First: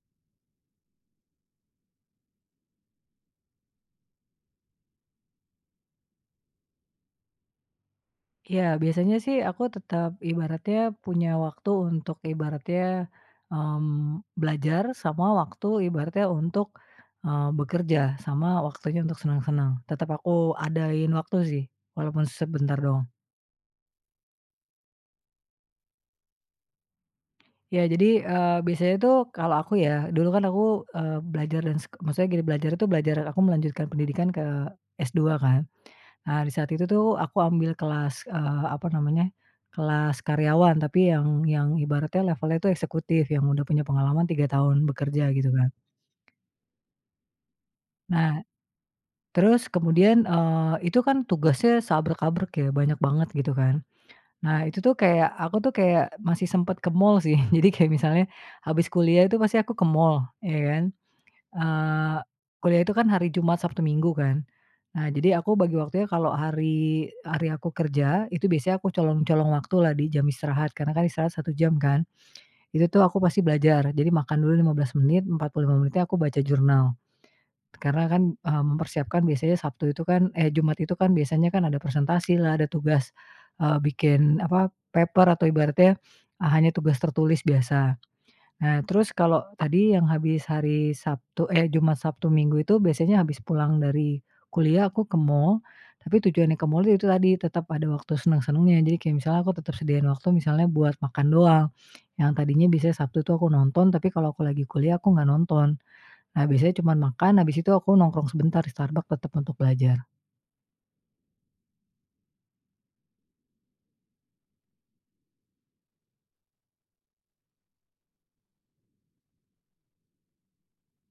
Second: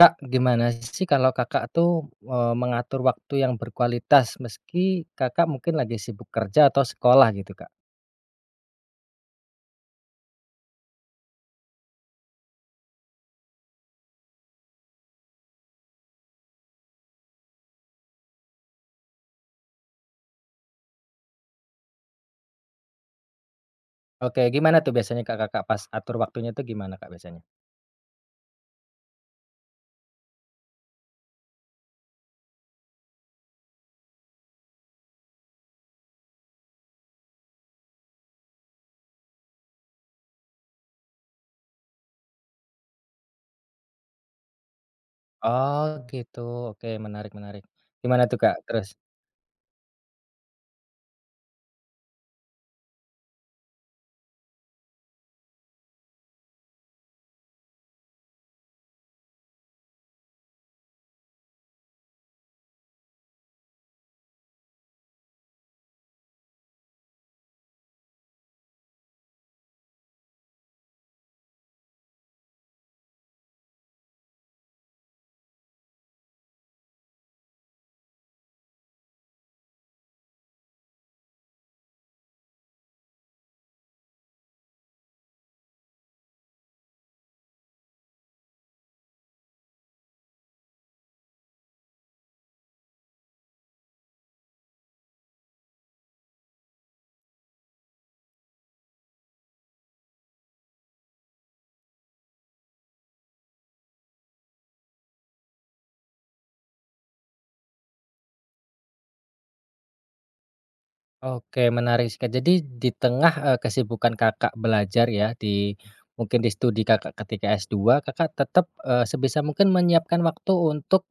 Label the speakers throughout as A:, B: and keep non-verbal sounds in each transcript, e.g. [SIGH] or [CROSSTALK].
A: Kak, gimana sih kalau Kakak tuh, eee, mengatur waktu yang berkualitas meski Kakak mungkin lagi sibuk kerja atau sekolah, gitu, Kak?
B: Ya, biasanya sih aku tetap ibaratnya punya waktu untuk ibaratnya, eee, belajar, sama waktu ibaratnya untuk, eee, bekerja, sama waktunya untuk seneng-seneng, tetap aku adain waktu sih, walaupun sebentar doang.
A: Oke, gimana tuh biasanya, Kak, Kakak pas atur waktunya tuh gimana, Kak, biasanya?
B: Ya, jadi, eee, biasanya tuh kalau aku ya, dulu kan aku, ee, belajar dan sek maksudnya gini, belajar tuh, belajar aku melanjutkan pendidikan ke S2 kan. Nah, di saat itu tuh aku ambil kelas, eeh, apa namanya, kelas karyawan tapi yang yang ibaratnya levelnya itu eksekutif yang udah punya pengalaman 3 tahun bekerja, gitu kan.
A: Oh, gitu, oke, menarik menarik, gimana tuh,
B: Nah,
A: Kak, terus?
B: terus kemudian, eee, itu kan tugasnya seabrek-abrek ya, banyak banget, gitu kan, nah, itu tuh kayak aku tuh kayak masih sempet ke mall sih, [CHUCKLES] jadi kayak misalnya habis kuliah itu pasti aku ke mall, ya kan, eee, kuliah itu kan hari Jumat, Sabtu, Minggu, kan. Nah, jadi aku bagi waktunya kalau hari hari aku kerja, itu biasanya aku colong-colong waktu lah di jam istirahat, karena kan istirahat 1 jam, kan, itu, tuh, aku pasti belajar, jadi makan dulu 15 menit, 45 menit aku baca jurnal, karena kan, eee, mempersiapkan biasanya Sabtu itu kan, eh, Jumat itu kan biasanya kan ada persentasi lah, ada tugas, eee, bikin, apa, paper atau ibaratnya hanya tugas tertulis biasa. Nah, terus kalau tadi yang habis hari Sabtu eh, Jumat, Sabtu, Minggu, itu biasanya habis pulang dari kuliah, aku ke mall, tapi tujuannya ke mall itu tadi, tetap ada waktu seneng-senengnya, jadi kayak misalnya aku tersedia waktu misalnya buat makan doang, yang tadinya biasanya Sabtu, itu aku nonton, tapi kalau aku lagi kuliah, aku nggak nonton. Nah, biasanya cuman makan, habis itu aku nongkrong sebentar di Starbucks tetap untuk belajar.
A: Oke, menarik seka jadi di tengah, eee, kesibukan Kakak belajar ya, di mungkin di studi Kakak ketika S2, Kakak tetep, eee, sebisa mungkin menyiapkan waktu untuk,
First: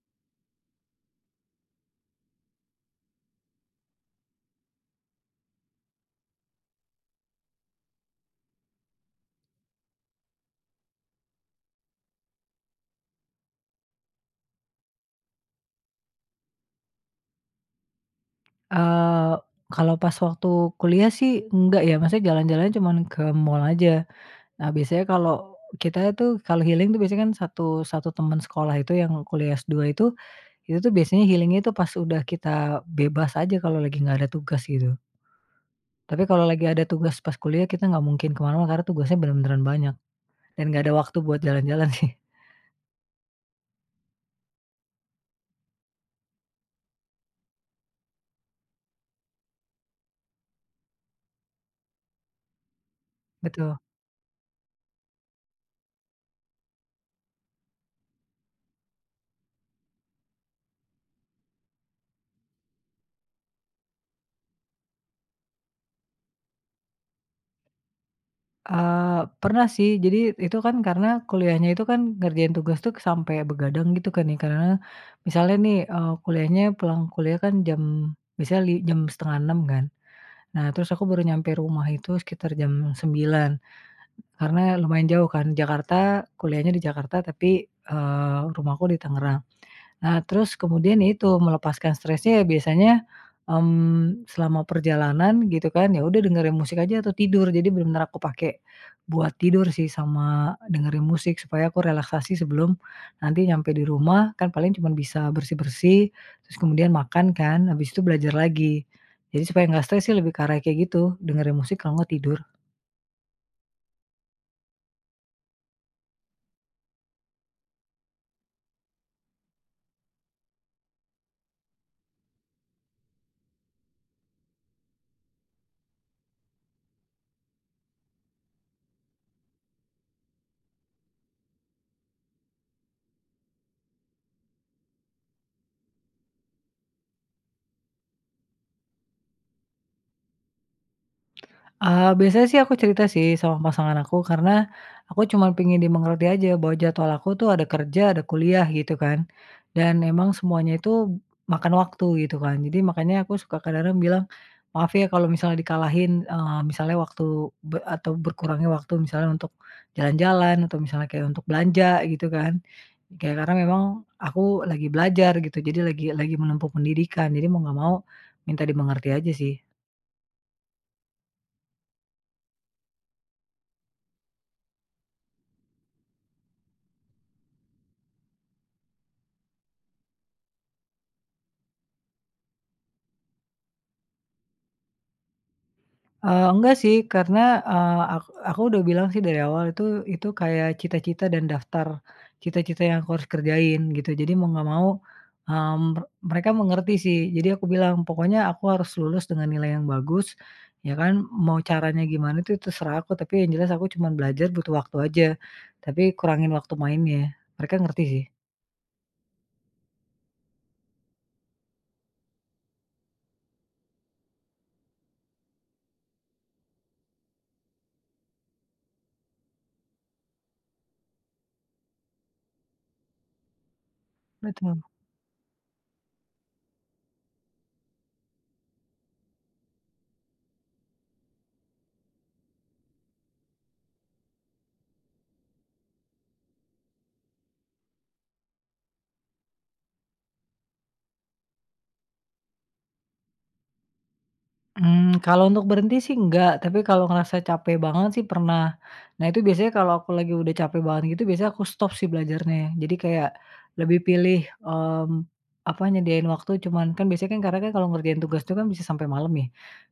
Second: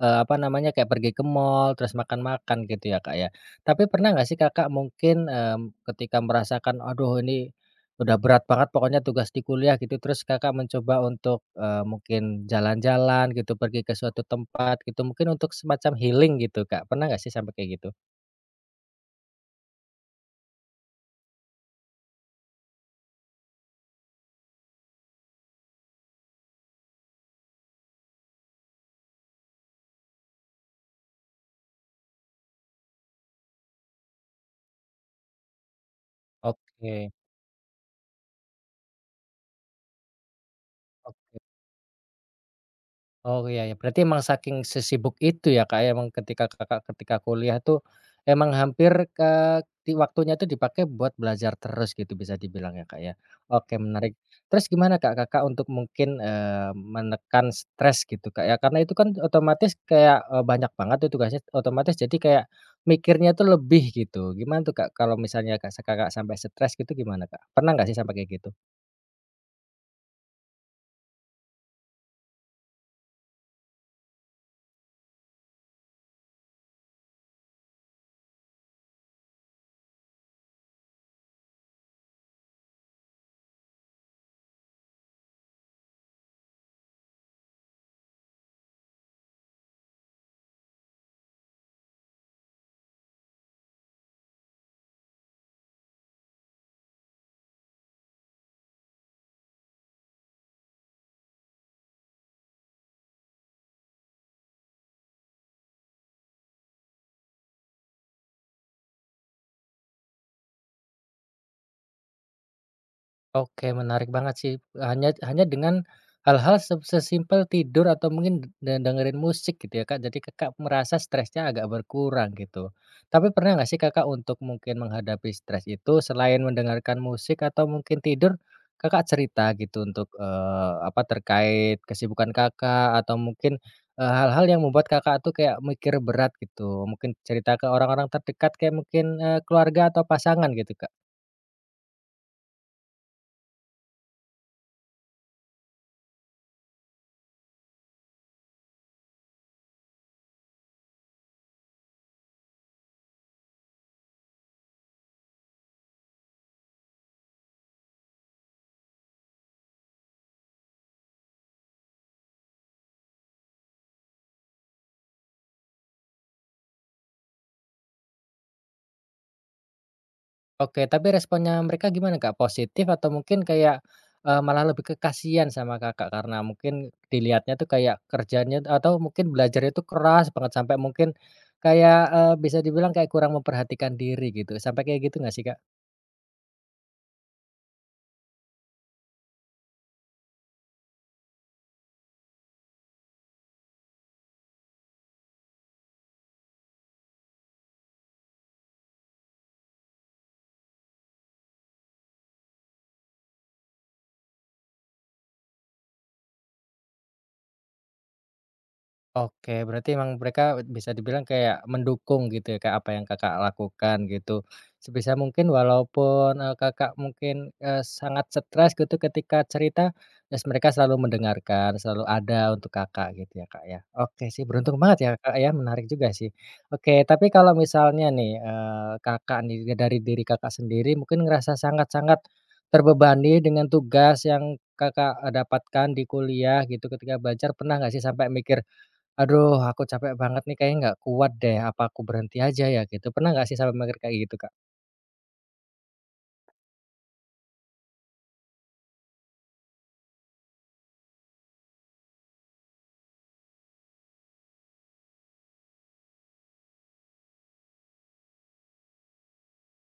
A: eee, apa namanya, kayak pergi ke mall terus makan-makan, gitu, ya, Kak, ya. Tapi pernah nggak sih, Kakak mungkin, eee, ketika merasakan, "Aduh, ini udah berat banget pokoknya, tugas di kuliah", gitu, terus Kakak mencoba untuk, eee, mungkin jalan-jalan, gitu, pergi ke suatu tempat, gitu, mungkin untuk semacam healing, gitu, Kak, pernah nggak sih, sampe kayak gitu?
B: Eee, kalau pas waktu kuliah sih, enggak ya, maksudnya jalan-jalannya cuman ke mall aja. Nah, biasanya kalau kita tuh kalau healing itu, biasanya kan 1, 1 teman sekolah itu yang kuliah S2 itu, itu tuh biasanya healing itu pas udah kita bebas aja, kalau lagi nggak ada tugas gitu, tapi kalau lagi ada
A: Oke.
B: tugas pas kuliah, kita nggak mungkin kemana-mana karena tugasnya bener-beneran banyak dan nggak ada waktu
A: Oke.
B: buat jalan-jalan, sih.
A: Oh, ya ya. Berarti emang saking sesibuk itu ya, Kak, emang ketika Kakak ketika kuliah tuh, emang hampir, eee, di waktunya tuh dipakai buat belajar terus, gitu, bisa dibilang ya, Kak, ya? Oke,
B: Betul.
A: menarik. Terus gimana, Kak, Kakak untuk mungkin, eee, menekan stres gitu, Kak, ya, karena itu kan otomatis kayak, eee, banyak banget itu tugasnya. Otomatis jadi kayak mikirnya tuh lebih, gitu. Gimana tuh, Kak, kalau misalnya, Kak, Kakak sampe stres, gitu, gimana, Kak? Pernah nggak sih sampai kayak gitu?
B: Eee, pernah sih, jadi itu kan karena kuliahnya itu kan ngerjain tugas tuh, sampe begadang, gitu kan, ya, kan. Misalnya nih, eee, kuliahnya pulang kuliah kan jam biasanya li jam 05:30 kan. Nah, terus aku baru nyampe rumah itu sekitar jam 09.00 karena lumayan jauh kan Jakarta, kuliahnya di Jakarta, tapi, eee, rumahku di Tangerang. Nah, terus kemudian ya itu, melepaskan stresnya ya, biasanya, mhm, selama perjalanan, gitu kan, ya udah dengerin musik aja atau tidur, jadi bener-bener aku pake buat tidur sih, sama dengerin musik supaya aku relaksasi sebelum nanti nyampe di rumah, kan paling cuman bisa bersih-bersih, terus kemudian makan kan, habis itu belajar lagi. Jadi supaya nggak stres sih, lebih ke arah kayak gitu, dengerin musik, kalo nggak tidur.
A: Oke menarik banget sih, hanya hanya dengan hal-hal se sesimpel tidur atau mungkin de de dengerin musik gitu ya, Kak. Jadi, Kakak, merasa stresnya agak berkurang gitu. Tapi pernah nggak sih, Kakak, untuk mungkin menghadapi stres itu selain mendengarkan musik atau mungkin tidur, Kakak, cerita gitu untuk, eee, apa, terkait kesibukan, Kakak, atau mungkin, eee, hal-hal yang membuat, Kakak, tuh kayak mikir berat gitu mungkin cerita ke orang-orang terdekat kayak mungkin, eee, keluarga atau pasangan gitu, Kak?
B: Eee, biasanya sih aku cerita sih sama pasangan aku, karena aku cuma pingin dimengerti aja bahwa jadwal aku tuh ada kerja ada kuliah gitu kan, dan emang semuanya itu makan waktu gitu kan. Jadi makanya aku suka kadang-kadang bilang, "Maaf ya kalau misalnya dikalahin, eee, misalnya waktu be atau berkurangnya waktu misalnya untuk jalan-jalan, atau misalnya kayak untuk belanja," gitu kan. Ya karena memang aku lagi belajar gitu, jadi lagi lagi menempuh pendidikan jadi mau gak mau minta dimengerti aja sih.
A: Oke, tapi responnya mereka gimana, Kak? Positif atau mungkin kayak, eee, malah lebih ke kasihan sama, Kakak, karena mungkin dilihatnya tuh kayak kerjanya atau mungkin belajarnya tuh keras banget sampai mungkin kayak, eee, bisa dibilang kayak kurang memperhatikan diri gitu, sampai kayak gitu nggak sih, Kak?
B: Eee, enggak sih, karena, eee, ak aku udah bilang sih dari awal, itu itu kayak cita-cita dan daftar cita-cita yang aku harus kerjain gitu, jadi mau nggak mau, eee, mer mereka mengerti sih. Jadi aku bilang pokoknya aku harus lulus dengan nilai yang bagus ya kan, mau caranya gimana tuh terserah aku, tapi yang jelas aku cuman belajar butuh waktu aja, tapi kurangin waktu mainnya. Mereka ngerti sih.
A: Oke, berarti emang mereka et bisa dibilang kayak mendukung gitu ya, Kak, apa yang, Kakak, lakukan gitu. Sebisa mungkin walaupun, eee, Kakak mungkin, eee, sangat stres gitu ketika cerita, terus mereka selalu mendengarkan, selalu ada untuk, Kakak, gitu ya, Kak, ya. Oke sih beruntung
B: Betul.
A: banget ya, Kak, ya, menarik juga sih. Oke tapi kalau misalnya nih, eee, Kakak, nih dari diri, Kakak, sendiri mungkin ngerasa sangat-sangat terbebani dengan tugas yang Kakak dapatkan di kuliah gitu ketika belajar pernah gak sih sampai mikir, "Aduh aku capek banget nih kayaknya nggak kuat deh apa aku berhenti aja ya?" gitu. Pernah gak sih sampai mikir kayak gitu, Kak?
B: Mmm, kalau untuk berhenti sih enggak, tapi kalau ngerasa capek banget sih pernah. Nah itu biasanya kalau aku lagi udah capek banget gitu biasanya aku stop sih belajarnya, jadi kayak lebih pilih, mmm, apa, nyediain waktu cuman kan biasanya kan karena kalau ngerjain tugas itu kan bisa sampai malam nih,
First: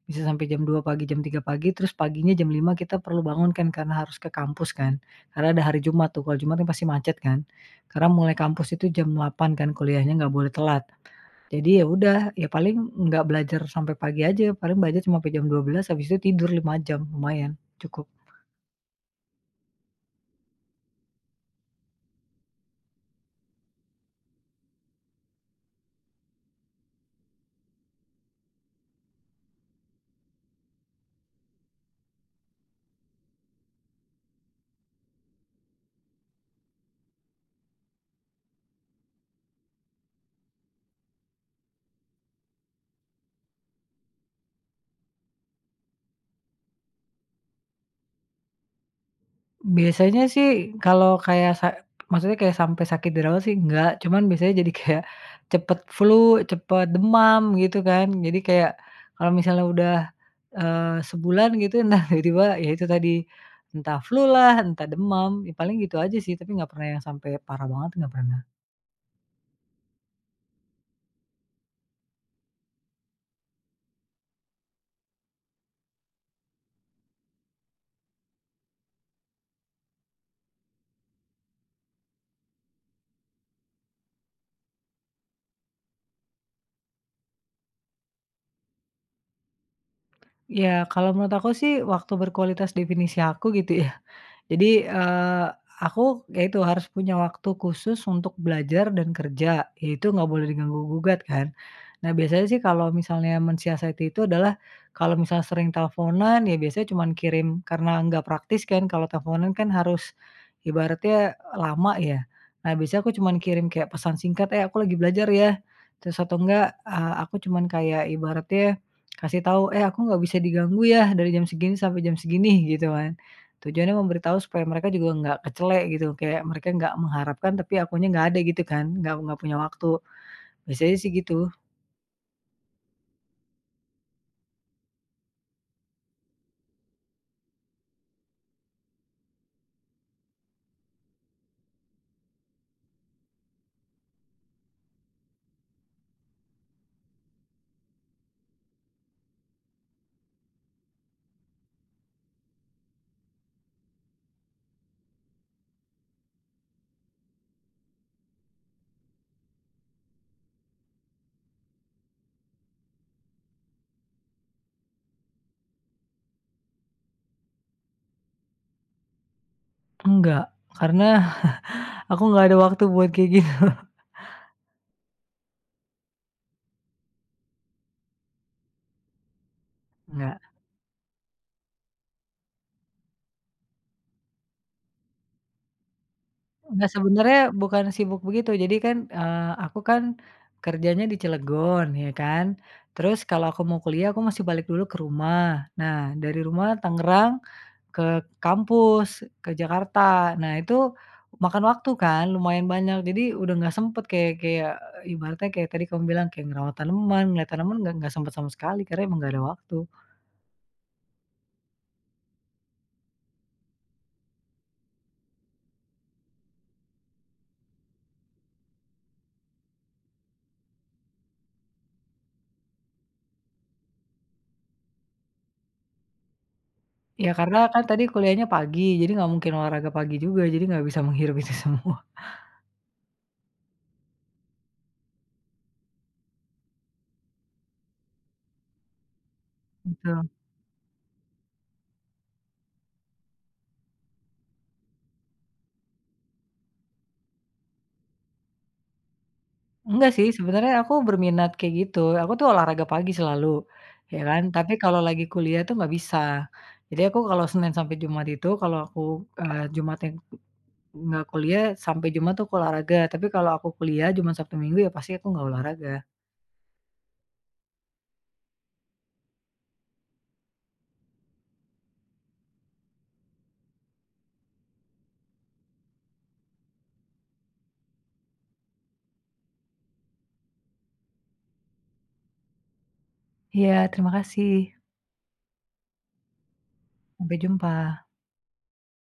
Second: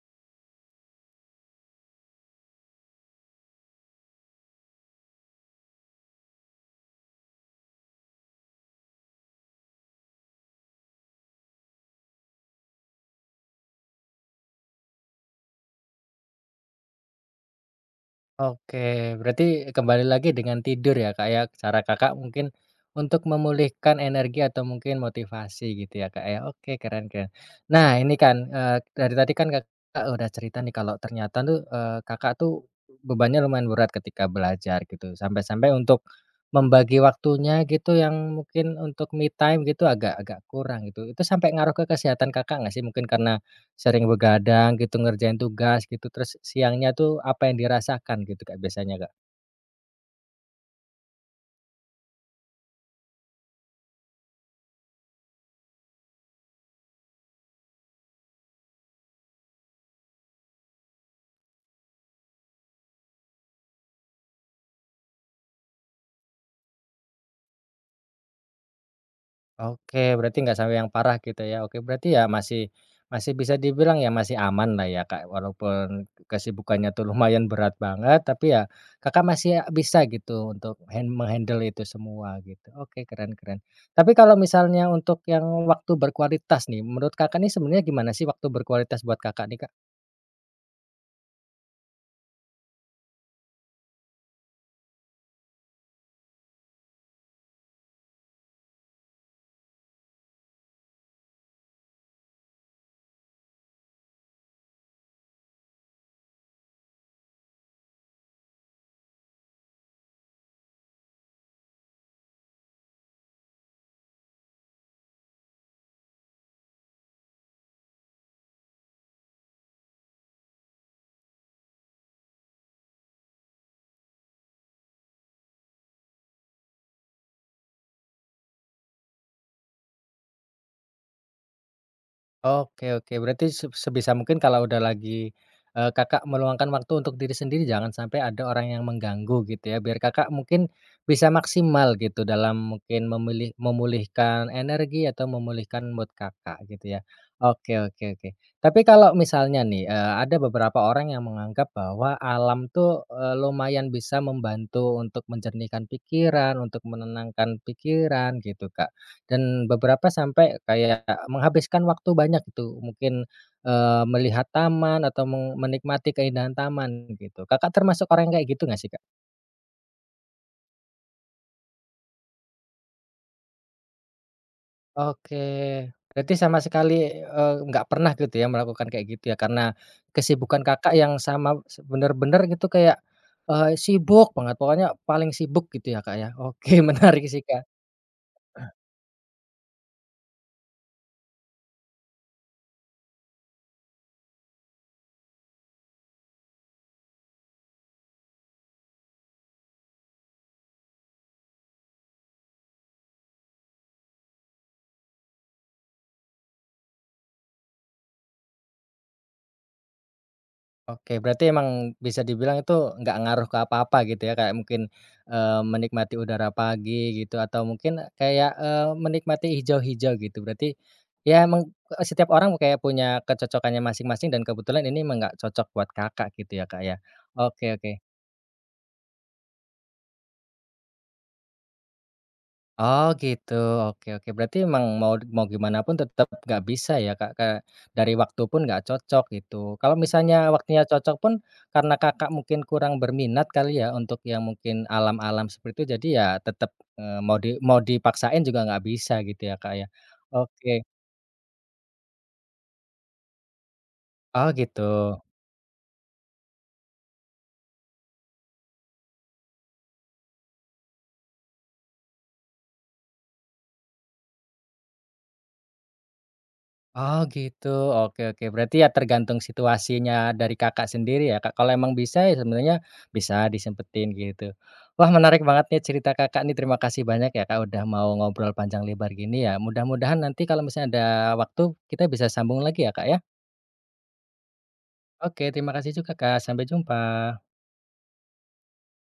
B: bisa sampai jam 02.00 pagi, jam 03.00 pagi, terus paginya jam 5.00 kita perlu bangun kan karena harus ke kampus kan. Karena ada hari Jumat tuh, kalau Jumat pasti macet kan. Karena mulai kampus itu jam 08.00 kan kuliahnya nggak boleh telat, jadi ya udah ya paling nggak belajar sampai pagi aja, paling belajar cuma ampe jam 12.00 habis itu tidur 5.00 jam. Lumayan, cukup.
A: Oke, berarti kembali lagi dengan tidur ya, Kak, ya cara, Kakak, mungkin untuk memulihkan energi atau mungkin motivasi gitu ya, Kak, ya. Oke, keren keren. Nah ini kan, eee, dari tadi kan, Kakak, udah cerita nih kalau ternyata tuh, eee, Kakak, tuh bebannya lumayan berat ketika belajar gitu. Sampai-sampai untuk membagi waktunya gitu yang mungkin untuk me time gitu agak-agak kurang itu. Itu sampai ngaruh ke kesehatan, Kakak, gak sih, mungkin karena sering begadang gitu, ngerjain tugas gitu, terus s siangnya tuh apa yang dirasakan gitu, Kak, biasanya, Kak?
B: Biasanya sih kalau kayak sa maksudnya kayak sampai sakit dirawat sih enggak, cuman biasanya jadi kayak cepet flu, cepat demam gitu kan, jadi kayak kalau misalnya udah, eee, sebulan gitu nah tiba-tiba ya itu tadi entah flu lah, entah demam, ya paling gitu aja sih tapi enggak pernah yang sampai parah banget enggak pernah.
A: Oke, berarti nggak sampai yang parah gitu ya. Oke berarti ya masih masih bisa dibilang ya masih aman lah ya, Kak, walaupun kesibukannya tuh lumayan berat banget, tapi ya, Kakak, masih a bisa gitu untuk hand menghandle itu semua gitu. Oke keren keren. Tapi kalau misalnya untuk yang waktu berkualitas nih, menurut, Kakak, nih sebenarnya gimana sih waktu berkualitas buat, Kakak, nih, Kak?
B: Ya kalau menurut aku sih, waktu berkualitas definisi aku gitu ya, jadi, eee, aku ya itu harus punya waktu khusus untuk belajar dan kerja, ya itu nggak boleh diganggu gugat kan, nah biasanya sih kalau misalnya mensiasati itu adalah kalau misalnya sering teleponan ya biasanya cuman kirim karena nggak praktis kan kalau teleponan kan harus ibaratnya lama ya. Nah biasanya aku cuman kirim kayak pesan singkat, "Eh aku lagi belajar ya." Terus atau enggak, eee, aku cuman kayak ibaratnya kasih tahu, "Eh aku nggak bisa diganggu ya dari jam segini sampai jam segini," gitu kan. Tujuannya memberi tahu supaya mereka juga ga kecele gitu, kayak mereka ga mengharapkan tapi akunya gak ada gitu kan, gak gak punya waktu. Biasanya sih gitu.
A: Oke oke, berarti se sebisa mungkin kalau udah lagi, eee, Kakak meluangkan waktu untuk diri sendiri, jangan sampai ada orang yang mengganggu gitu ya, biar Kakak mungkin bisa maksimal gitu dalam mungkin memilih memulihkan energi atau memulihkan mood Kakak gitu ya, oke oke oke. Tapi kalau misalnya nih, eee, ada beberapa orang yang menganggap bahwa alam tuh, eee, lumayan bisa membantu untuk menjernihkan pikiran, untuk menenangkan pikiran gitu Kak, dan beberapa sampai kayak menghabiskan waktu banyak tuh, mungkin, eee, melihat taman atau meng menikmati keindahan taman begitu, Kakak termasuk orang kayak gitu nggak sih Kak?
B: Enggak, karena [CHUCKLES] aku nggak ada waktu buat kayak gitu.
A: Oke, berarti sama sekali, eee, nggak pernah gitu ya melakukan kayak gitu ya, karena
B: Nggak.
A: kesibukan Kakak yang sama bener-bener gitu kayak, eee, sibuk banget, pokoknya paling sibuk gitu ya Kak ya, oke
B: Nah
A: menarik sih
B: sebenarnya
A: Kak.
B: bukan sibuk begitu jadi
A: [CLEARS THROAT]
B: kan, eee, aku kan kerjanya di Cilegon ya kan, terus kalau aku mau kuliah, aku masih balik dulu ke rumah, nah dari rumah, Tangerang ke kampus, ke Jakarta. Nah itu makan waktu kan, lumayan banyak jadi udah nggak sempet, kayak kayak ibaratnya kayak tadi kamu bilang, kayak ngerawat tanaman, ngeliat tanaman nggak nggak sempet sama sekali karena emang nggak ada waktu.
A: Oke, berarti emang bisa dibilang itu nggak ngaruh ke apa-apa gitu ya, kayak mungkin, eee, menikmati udara pagi gitu, atau mungkin kayak, eee, menikmati hijau-hijau gitu, berarti, ya meng eee, setiap orang kayak punya kecocokannya masing-masing dan kebetulan ini nggak cocok buat Kakak gitu ya Kak ya,
B: Ya karena
A: oke
B: kan
A: oke.
B: tadi kuliahnya pagi, jadi nggak mungkin olahraga pagi juga, jadi nggak bisa menghirup itu semua.
A: Oh gitu, oke oke, berarti emang mau mau gimanapun tetap nggak bisa ya Kak, eee, dari waktu pun nggak cocok, gitu. Kalau
B: Betul.
A: misalnya waktunya cocok pun, karena Kakak mungkin kurang berminat kali ya, untuk yang mungkin alam-alam seperti itu, jadi ya tetep, eee, mau di mau dipaksain juga nggak bisa gitu ya, Kak ya,
B: Enggak sih, sebenarnya
A: oke.
B: aku berminat kayak gitu, aku tuh olahraga pagi selalu, ya kan,
A: Oh
B: tapi kalau
A: gitu.
B: lagi kuliah tuh nggak bisa, jadi aku kalau Senin sampai Jumat itu kalau aku, eee, Jumatnya ng nggak kuliah, sampai Jumat tuh olahraga, tapi kalau aku kuliah, Jumat, Sabtu, Minggu, ya pasti aku nggak olahraga.
A: Oh gitu, oke oke. Berarti ya tergantung situasinya dari Kakak sendiri ya Kak, kalau emang bisa ya sebenarnya bisa disempetin gitu, wah menarik banget nih cerita Kakak nih terima kasih banyak ya Kak udah mau ngobrol panjang lebar gini ya, mudah-mudahan nanti kalau misalnya ada waktu, kita bisa sambung lagi ya Kak ya.
B: Iya terima kasih.
A: Oke terima kasih juga Kak sampai
B: Sampai
A: jumpa.
B: jumpa.